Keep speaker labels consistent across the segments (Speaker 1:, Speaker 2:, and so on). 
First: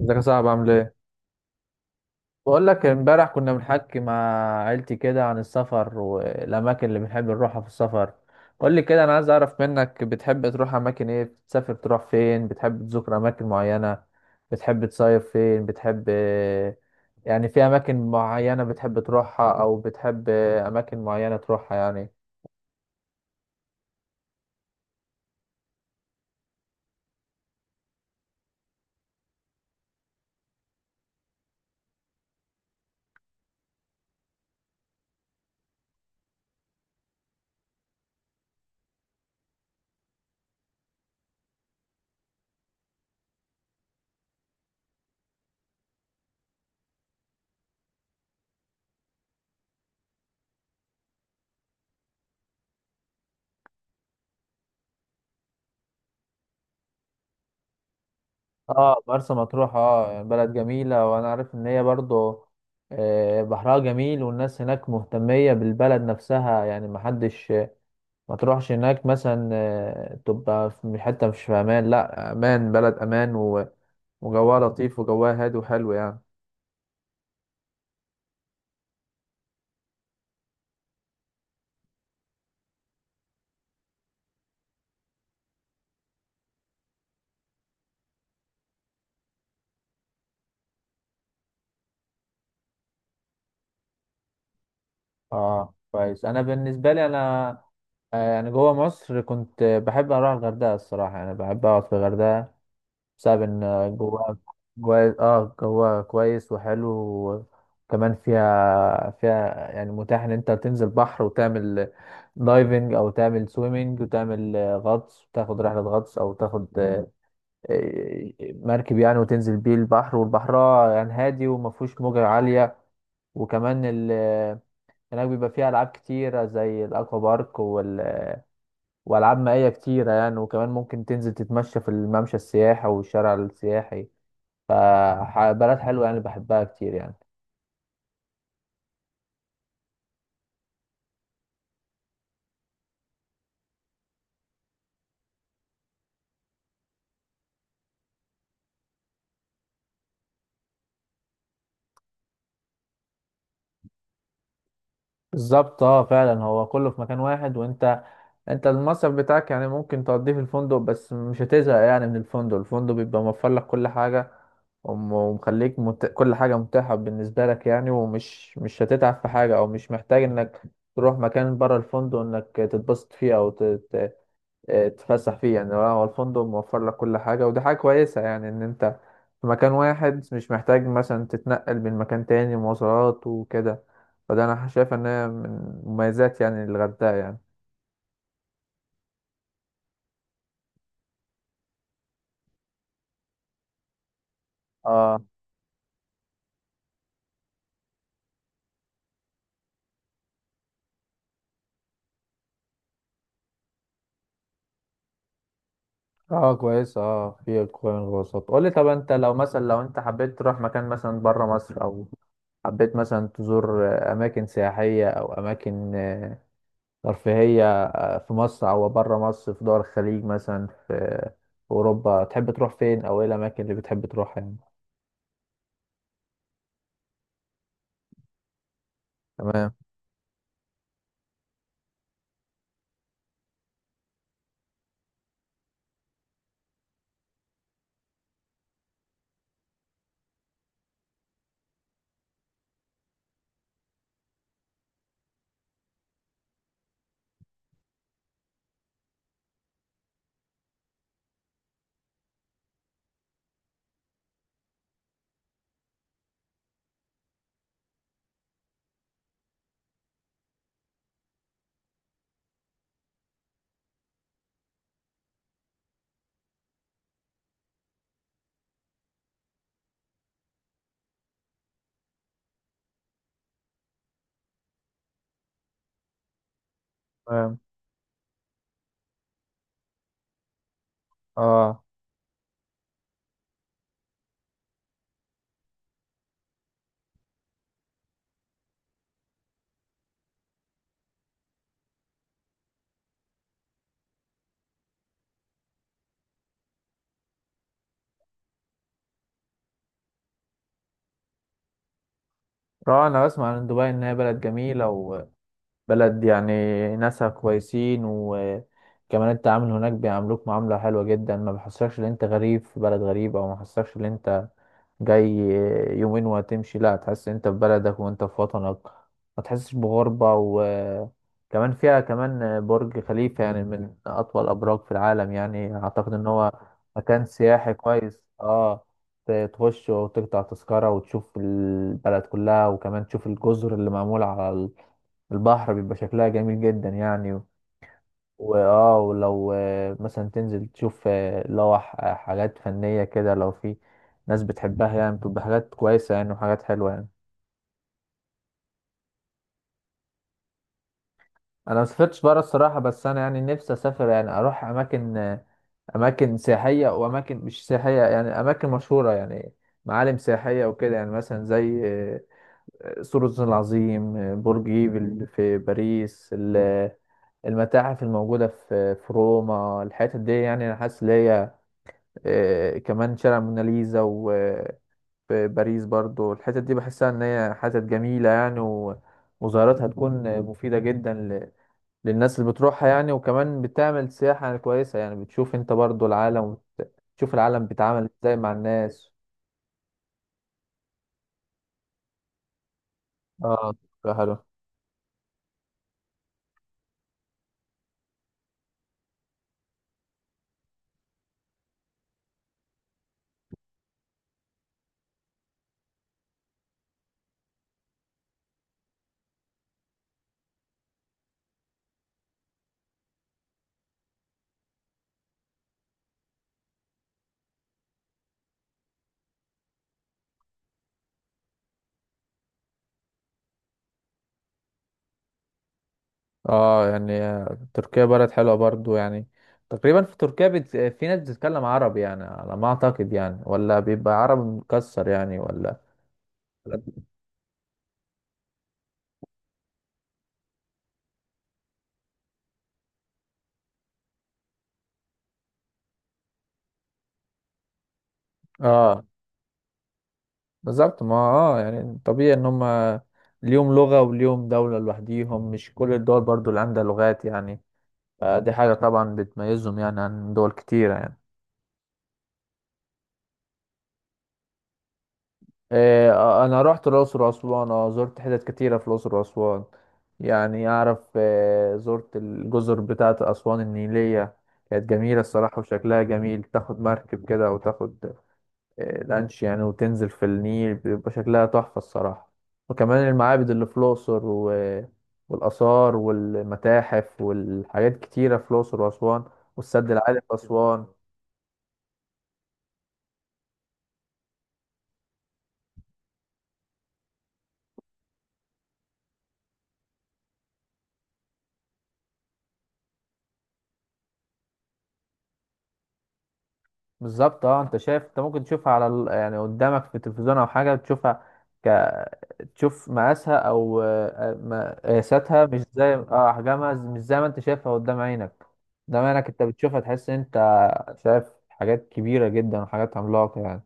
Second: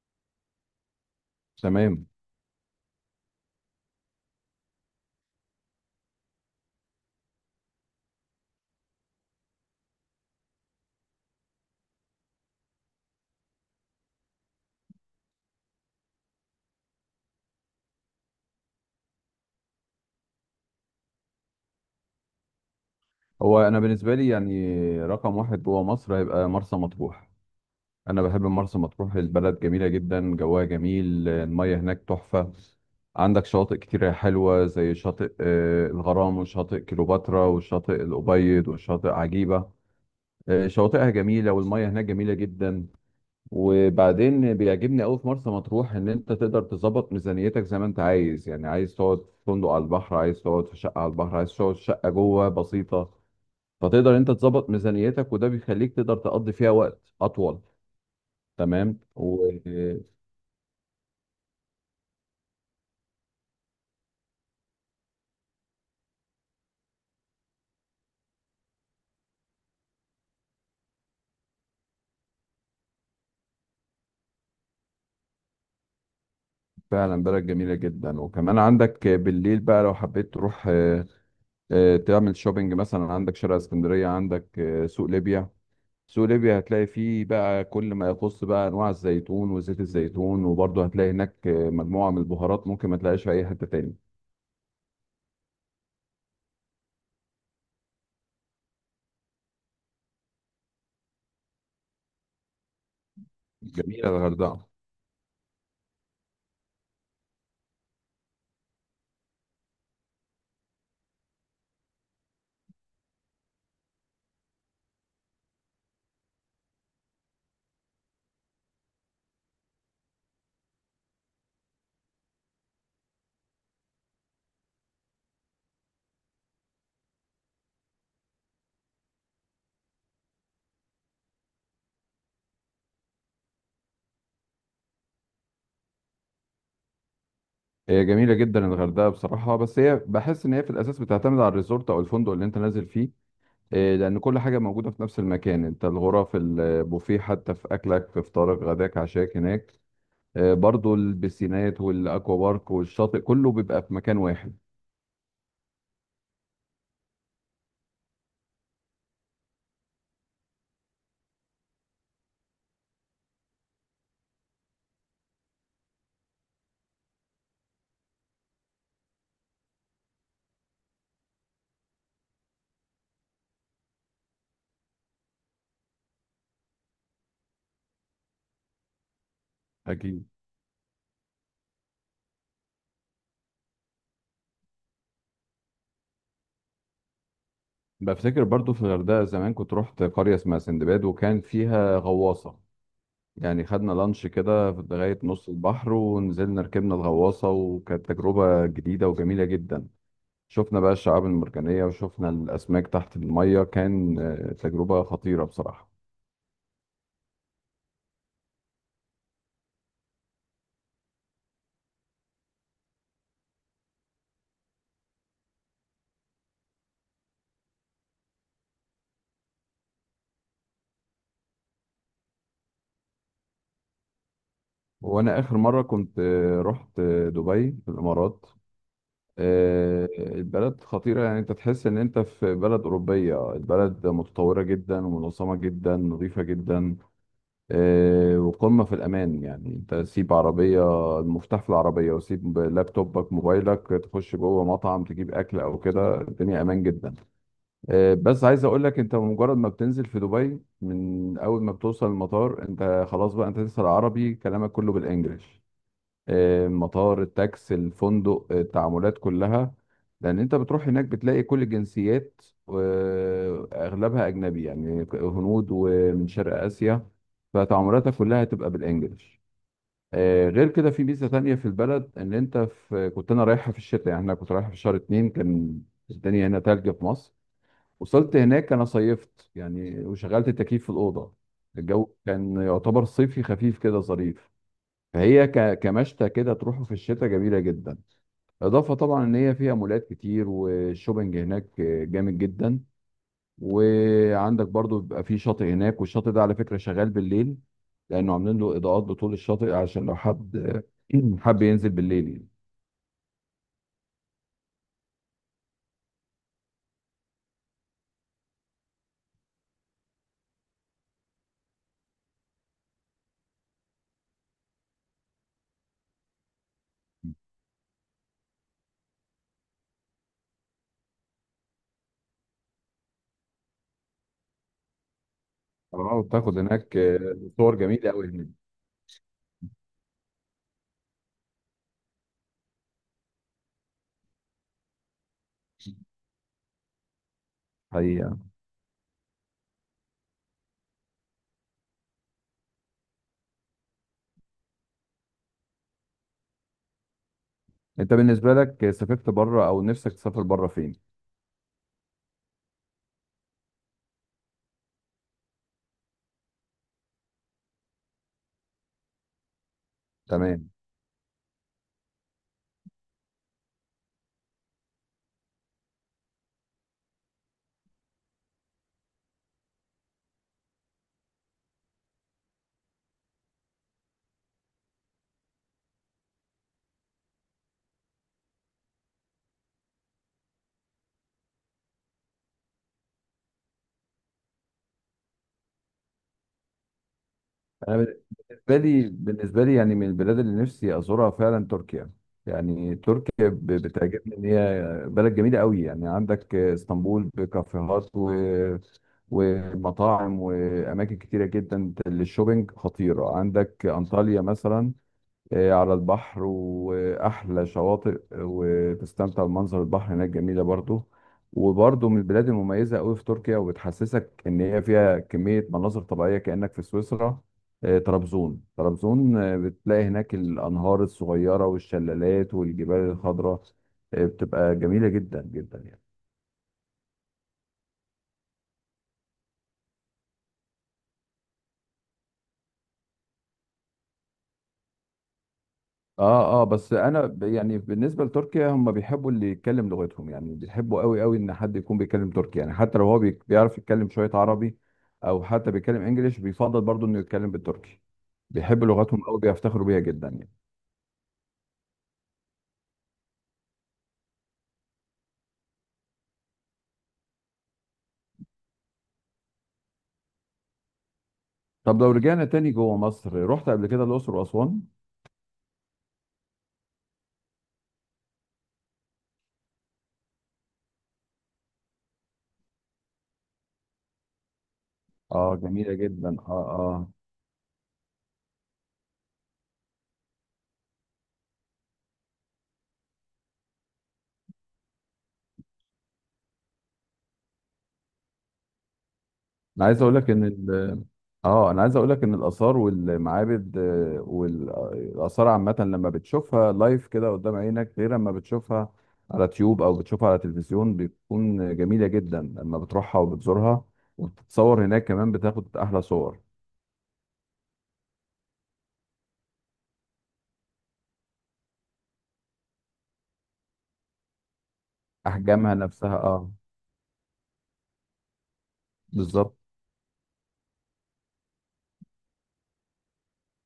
Speaker 1: ازيك يا صاحبي، عامل ايه؟
Speaker 2: تمام.
Speaker 1: بقول لك امبارح كنا بنحكي مع عيلتي كده عن السفر والاماكن اللي بنحب نروحها في السفر. قول لي كده، انا عايز اعرف منك بتحب تروح اماكن ايه؟ بتسافر تروح فين؟ بتحب تزور اماكن معينة؟ بتحب تصيف فين؟ بتحب يعني في اماكن معينة بتحب تروحها او بتحب اماكن معينة تروحها يعني.
Speaker 2: هو انا بالنسبه لي يعني رقم واحد جوه مصر هيبقى مرسى مطروح. انا بحب مرسى مطروح، البلد جميله جدا، جوها جميل، الميه هناك تحفه. عندك شواطئ كتيره حلوه زي شاطئ الغرام، وشاطئ كليوباترا، وشاطئ الابيض، وشاطئ عجيبه. شواطئها جميله والميه هناك جميله جدا. وبعدين بيعجبني قوي في مرسى مطروح ان انت تقدر تظبط ميزانيتك زي ما انت عايز، يعني عايز تقعد في فندق على البحر، عايز تقعد في شقه على البحر، عايز تقعد في شقه جوه بسيطه. فتقدر انت تظبط ميزانيتك، وده بيخليك تقدر تقضي فيها وقت اطول.
Speaker 1: اه،
Speaker 2: تمام
Speaker 1: مرسى مطروح،
Speaker 2: وفعلا.
Speaker 1: اه يعني بلد جميلة، وانا عارف ان هي برضو بحرها جميل، والناس هناك مهتمية بالبلد نفسها، يعني محدش ما تروحش هناك مثلا تبقى في حتة مش في امان. لا، امان، بلد امان وجواها لطيف، وجواها هادي وحلو يعني.
Speaker 2: بلد جميله جدا، وكمان عندك بالليل بقى لو حبيت تروح تعمل شوبينج مثلا. عندك شارع اسكندريه، عندك سوق ليبيا. سوق ليبيا هتلاقي فيه بقى كل ما يخص بقى انواع الزيتون وزيت الزيتون، وبرضه هتلاقي هناك مجموعه من البهارات ممكن ما تلاقيش في اي حته تاني.
Speaker 1: اه كويس، انا بالنسبة لي انا يعني جوه مصر كنت بحب اروح الغردقة الصراحة، يعني بحب اقعد في الغردقة بسبب ان
Speaker 2: جميله
Speaker 1: جواها
Speaker 2: الغردقه.
Speaker 1: جواها كويس وحلو. كمان فيها يعني متاح ان انت تنزل بحر وتعمل دايفنج، او تعمل سويمنج، وتعمل غطس، وتاخد رحلة غطس، او تاخد مركب يعني، وتنزل بيه البحر، والبحر يعني هادي وما فيهوش موجة عالية. وكمان هناك بيبقى فيها العاب كتيرة زي الاكوا بارك والعاب مائية كتيرة يعني، وكمان ممكن تنزل تتمشى في الممشى السياحي والشارع السياحي. فبلد حلوة يعني، بحبها كتير يعني.
Speaker 2: هي جميله جدا الغردقه بصراحه، بس هي بحس ان هي في الاساس بتعتمد على الريزورت او الفندق اللي انت نازل فيه. إيه، لأن كل حاجة موجودة في نفس المكان، أنت الغرف، البوفيه، حتى في أكلك في فطارك غداك عشاك هناك. إيه، برضو البسينات والأكوا بارك والشاطئ كله بيبقى في مكان واحد.
Speaker 1: بالظبط، اه فعلا هو كله في مكان واحد، وانت المصرف بتاعك يعني ممكن تقضيه في الفندق، بس مش هتزهق يعني من الفندق بيبقى موفر لك كل حاجة. ومخليك كل حاجة متاحة بالنسبة لك يعني، ومش مش هتتعب في حاجة، او مش محتاج انك تروح مكان بره الفندق انك تتبسط فيه او تتفسح فيه. يعني هو الفندق موفر لك كل حاجة، ودي حاجة كويسة يعني، إن أنت في مكان واحد
Speaker 2: أكيد.
Speaker 1: مش محتاج مثلا تتنقل من مكان تاني مواصلات وكده. فده أنا شايف إن هي من مميزات يعني الغردقة يعني.
Speaker 2: بفتكر برضو في الغردقة زمان كنت رحت قرية اسمها سندباد، وكان فيها غواصة. يعني خدنا لانش كده لغاية
Speaker 1: اه،
Speaker 2: نص البحر، ونزلنا ركبنا الغواصة، وكانت تجربة جديدة وجميلة جدا. شفنا بقى الشعاب المرجانية وشفنا الأسماك تحت المية، كان تجربة خطيرة بصراحة.
Speaker 1: اه كويس، اه في كوين الوسط. قول لي طب انت لو مثلا لو انت حبيت تروح مكان مثلا بره مصر، او حبيت مثلا تزور اماكن سياحية او اماكن ترفيهية في مصر أو بره مصر، في دول الخليج مثلا، في أوروبا، تحب تروح فين أو إيه الأماكن اللي بتحب تروحها يعني؟
Speaker 2: وانا اخر مره كنت رحت دبي في الامارات.
Speaker 1: تمام،
Speaker 2: البلد خطيره، يعني انت تحس ان انت في بلد اوروبيه، البلد متطوره جدا، ومنظمه جدا، نظيفه جدا. وقمه في الامان، يعني انت سيب عربيه، المفتاح في العربيه، وسيب لابتوبك موبايلك، تخش جوه مطعم تجيب اكل او كده، الدنيا امان جدا. بس عايز اقول لك انت مجرد ما بتنزل في دبي، من اول ما بتوصل المطار، انت خلاص بقى، انت لسه العربي كلامك كله بالانجلش. مطار، التاكس، الفندق، التعاملات كلها. لان انت بتروح هناك بتلاقي كل الجنسيات، واغلبها اجنبي، يعني هنود ومن شرق اسيا، فتعاملاتك كلها هتبقى بالانجلش. غير كده في ميزه تانية في البلد ان انت في كنت انا رايحها في الشتاء، يعني انا كنت رايحها في شهر اتنين، كان الدنيا هنا تلج في مصر.
Speaker 1: تمام،
Speaker 2: وصلت هناك انا صيفت يعني وشغلت التكييف في الاوضه.
Speaker 1: آه،
Speaker 2: الجو كان يعتبر صيفي خفيف كده ظريف. فهي كمشتى كده تروحوا في الشتاء جميله جدا. اضافه طبعا ان هي فيها مولات كتير، والشوبنج هناك جامد جدا. وعندك برضو بيبقى في شاطئ هناك، والشاطئ ده على فكره شغال بالليل، لانه عاملين له اضاءات بطول الشاطئ عشان لو حد حب ينزل بالليل يعني.
Speaker 1: آه، أنا بسمع عن دبي إنها بلد جميلة، وبلد يعني ناسها كويسين، وكمان التعامل هناك بيعاملوك معاملة حلوة جدا، ما بيحسكش إن أنت غريب في بلد غريب، أو ما بيحسكش إن أنت جاي يومين وهتمشي. لا، هتحس انت في بلدك وانت في وطنك، ما تحسش بغربة. وكمان فيها كمان برج خليفة، يعني من أطول الأبراج في العالم، يعني أعتقد
Speaker 2: طبعاً
Speaker 1: إن هو
Speaker 2: بتاخد هناك
Speaker 1: مكان سياحي
Speaker 2: صور جميله
Speaker 1: كويس.
Speaker 2: قوي هناك.
Speaker 1: اه، تخش وتقطع تذكرة وتشوف البلد كلها، وكمان تشوف الجزر اللي معمولة على البحر بيبقى شكلها جميل جدا يعني.
Speaker 2: حقيقه.
Speaker 1: واه، ولو مثلا تنزل تشوف لو حاجات فنية كده، لو في ناس بتحبها يعني بتبقى حاجات كويسة يعني وحاجات حلوة يعني.
Speaker 2: انت بالنسبه لك سافرت بره او نفسك تسافر بره فين؟
Speaker 1: انا ما سافرتش بره الصراحة، بس انا يعني نفسي اسافر يعني اروح اماكن اماكن سياحية واماكن مش سياحية، يعني اماكن مشهورة يعني، معالم سياحية
Speaker 2: تمام.
Speaker 1: وكده يعني، مثلا زي سور الصين العظيم، برج ايفل في باريس، المتاحف الموجودة في روما. الحتت دي يعني انا حاسس ان هي كمان شارع موناليزا وباريس، برضو الحتت دي بحسها ان هي حتت جميلة يعني، وزيارتها تكون مفيدة جدا للناس اللي بتروحها يعني، وكمان بتعمل سياحة كويسة يعني، بتشوف انت برضو العالم، وتشوف العالم
Speaker 2: انا
Speaker 1: بيتعامل ازاي مع
Speaker 2: بالنسبة لي،
Speaker 1: الناس.
Speaker 2: يعني من البلاد اللي نفسي أزورها فعلا تركيا. يعني تركيا
Speaker 1: اه، تبقى
Speaker 2: بتعجبني
Speaker 1: حلو.
Speaker 2: إن هي بلد جميلة قوي، يعني عندك اسطنبول بكافيهات ومطاعم وأماكن كتيرة جدا للشوبينج خطيرة. عندك أنطاليا مثلا على البحر، وأحلى شواطئ، وتستمتع بمنظر البحر هناك، جميلة برضو. وبرضو من البلاد المميزة أوي في تركيا، وبتحسسك إن هي فيها كمية مناظر طبيعية كأنك في سويسرا. طرابزون، طرابزون بتلاقي هناك الأنهار الصغيرة والشلالات والجبال الخضراء. بتبقى جميلة جدا جدا يعني.
Speaker 1: اه يعني تركيا بلد حلوة برضو يعني، تقريبا في تركيا في ناس بتتكلم عربي يعني على ما اعتقد يعني، ولا بيبقى عربي مكسر يعني ولا؟
Speaker 2: اه اه، بس انا يعني بالنسبه لتركيا هم بيحبوا اللي يتكلم لغتهم، يعني بيحبوا قوي قوي ان حد يكون بيتكلم تركي، يعني حتى لو هو بيعرف يتكلم شويه عربي، او حتى بيتكلم انجليش بيفضل برضه انه يتكلم بالتركي. بيحبوا
Speaker 1: اه،
Speaker 2: لغتهم قوي، بيفتخروا بيها جدا يعني.
Speaker 1: بالظبط، ما اه يعني طبيعي ان هم ليهم لغة وليهم دولة لوحديهم، مش كل الدول برضو اللي عندها لغات يعني. فدي حاجة طبعا بتميزهم يعني عن دول كتيرة يعني.
Speaker 2: طب لو رجعنا تاني جوه مصر، رحت قبل كده الاقصر واسوان؟
Speaker 1: إيه، انا رحت الأقصر وأسوان، اه زرت حتت كتيرة في الأقصر وأسوان يعني. اعرف زرت الجزر بتاعة أسوان النيلية، كانت جميلة
Speaker 2: اه
Speaker 1: الصراحة
Speaker 2: جميله
Speaker 1: وشكلها
Speaker 2: جدا،
Speaker 1: جميل،
Speaker 2: اه
Speaker 1: تاخد
Speaker 2: اه.
Speaker 1: مركب كده وتاخد لانش يعني، وتنزل في النيل بيبقى شكلها تحفة الصراحة. وكمان المعابد اللي في الأقصر والآثار والمتاحف والحاجات كتيرة في الأقصر وأسوان،
Speaker 2: انا
Speaker 1: والسد
Speaker 2: عايز اقول
Speaker 1: العالي
Speaker 2: لك
Speaker 1: في أسوان.
Speaker 2: ان اه انا عايز اقول لك ان الاثار والمعابد، والاثار عامه، لما بتشوفها لايف كده قدام عينك غير لما بتشوفها على تيوب او بتشوفها على تلفزيون، بتكون جميله جدا لما بتروحها وبتزورها، وبتتصور هناك، كمان بتاخد احلى صور.
Speaker 1: بالظبط، اه انت شايف انت ممكن تشوفها على يعني قدامك في التلفزيون او حاجة تشوفها ك... تشوف مقاسها او قياساتها، مش
Speaker 2: احجامها
Speaker 1: زي
Speaker 2: نفسها
Speaker 1: اه
Speaker 2: اه.
Speaker 1: احجامها، مش زي ما انت شايفها قدام عينك. قدام عينك انت
Speaker 2: بالظبط.
Speaker 1: بتشوفها تحس انت شايف حاجات كبيرة جدا وحاجات عملاقة يعني.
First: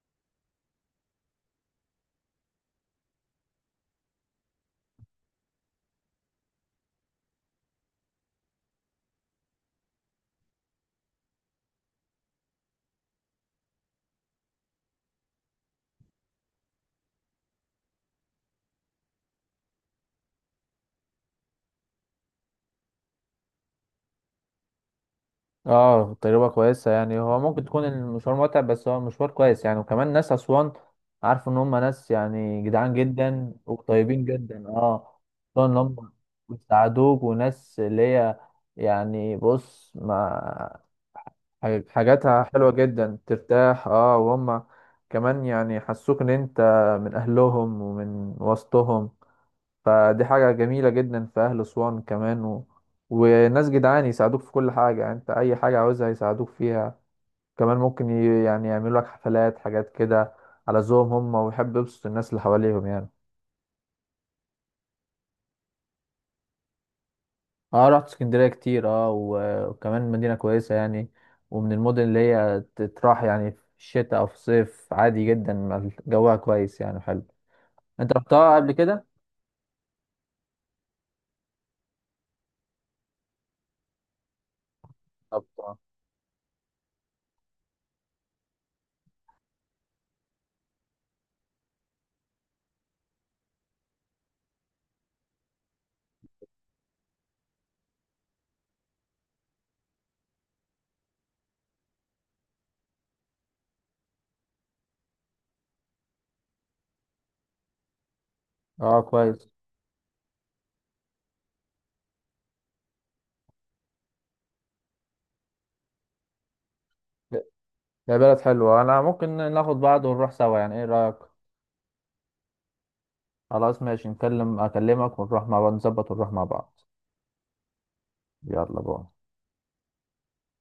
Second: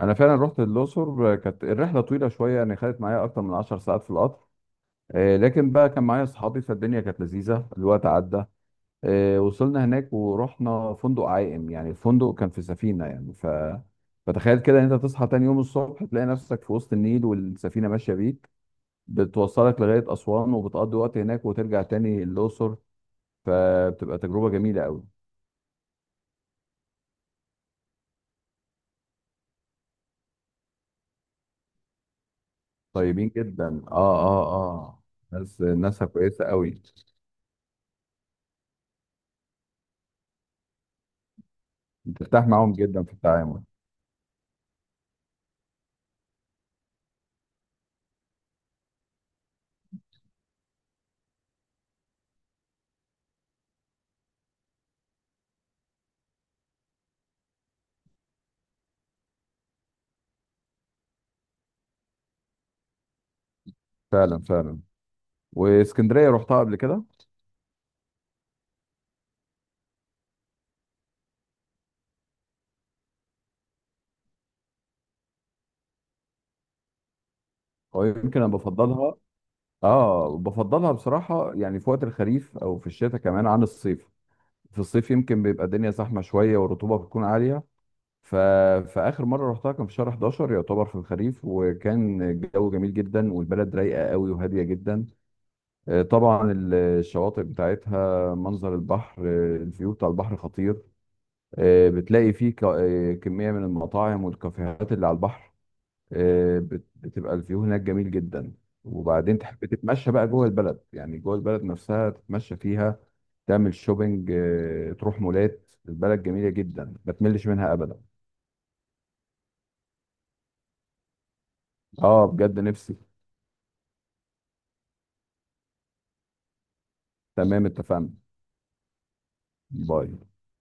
Speaker 2: انا فعلا رحت الاقصر، كانت الرحله طويله شويه، يعني خدت معايا اكتر من 10 ساعات في القطر. لكن بقى كان معايا اصحابي، فالدنيا كانت لذيذه، الوقت عدى. وصلنا هناك ورحنا فندق عائم، يعني الفندق كان في سفينة، يعني. فتخيل كده ان انت تصحى تاني يوم الصبح تلاقي نفسك في وسط النيل، والسفينة ماشية بيك بتوصلك لغاية أسوان، وبتقضي وقت هناك، وترجع تاني الأقصر. فبتبقى تجربة جميلة قوي.
Speaker 1: اه تجربة كويسة يعني، هو ممكن تكون المشوار متعب بس هو مشوار كويس يعني، وكمان ناس أسوان عارف إن هم ناس يعني جدعان
Speaker 2: طيبين
Speaker 1: جدا
Speaker 2: جدا اه
Speaker 1: وطيبين
Speaker 2: اه
Speaker 1: جدا.
Speaker 2: اه.
Speaker 1: اه،
Speaker 2: ناس
Speaker 1: خصوصا إن
Speaker 2: ناسها
Speaker 1: هم
Speaker 2: كويسة قوي.
Speaker 1: بيساعدوك، وناس اللي هي يعني بص ما حاجاتها
Speaker 2: بترتاح
Speaker 1: حلوة
Speaker 2: معاهم جدا في
Speaker 1: جدا
Speaker 2: التعامل.
Speaker 1: ترتاح. اه، وهم كمان يعني حسوك إن أنت من أهلهم ومن وسطهم، فدي حاجة جميلة جدا في أهل أسوان كمان وناس جدعان يساعدوك في كل حاجة يعني، أنت أي حاجة عاوزها يساعدوك فيها، كمان ممكن يعني يعملوا لك حفلات، حاجات كده على ذوقهم هم، ويحب يبسط الناس اللي حواليهم يعني.
Speaker 2: فعلا فعلا. واسكندرية رحتها قبل كده.
Speaker 1: اه رحت اسكندرية كتير، اه وكمان مدينة كويسة يعني، ومن المدن اللي هي تتراح يعني في الشتاء أو في الصيف عادي جدا، ما جوها كويس يعني حلو. أنت
Speaker 2: ويمكن انا
Speaker 1: رحتها قبل كده؟
Speaker 2: بفضلها. اه بفضلها بصراحة، يعني في وقت الخريف او في الشتاء كمان عن الصيف. في الصيف يمكن
Speaker 1: طب
Speaker 2: بيبقى الدنيا زحمة شوية، والرطوبة بتكون عالية. ف... فآخر مرة رحتها كان في شهر 11، يعتبر في الخريف، وكان الجو جميل جدا، والبلد رايقة قوي وهادية جدا. طبعا الشواطئ بتاعتها، منظر البحر، الفيو بتاع البحر خطير. بتلاقي فيه كمية من المطاعم والكافيهات اللي على البحر. بتبقى الفيو هناك جميل جدا.
Speaker 1: اه
Speaker 2: وبعدين
Speaker 1: كويس،
Speaker 2: تحب تتمشى بقى جوه البلد، يعني جوه البلد نفسها تتمشى فيها، تعمل شوبينج، تروح مولات، البلد جميلة جدا ما تملش منها أبدا.
Speaker 1: يا بلد حلوة، أنا ممكن ناخد بعض ونروح سوا يعني، إيه رأيك؟
Speaker 2: اه بجد نفسي.
Speaker 1: خلاص، ماشي، اكلمك ونروح مع بعض، نظبط ونروح مع بعض.
Speaker 2: تمام اتفقنا.
Speaker 1: يلا بقى.
Speaker 2: باي.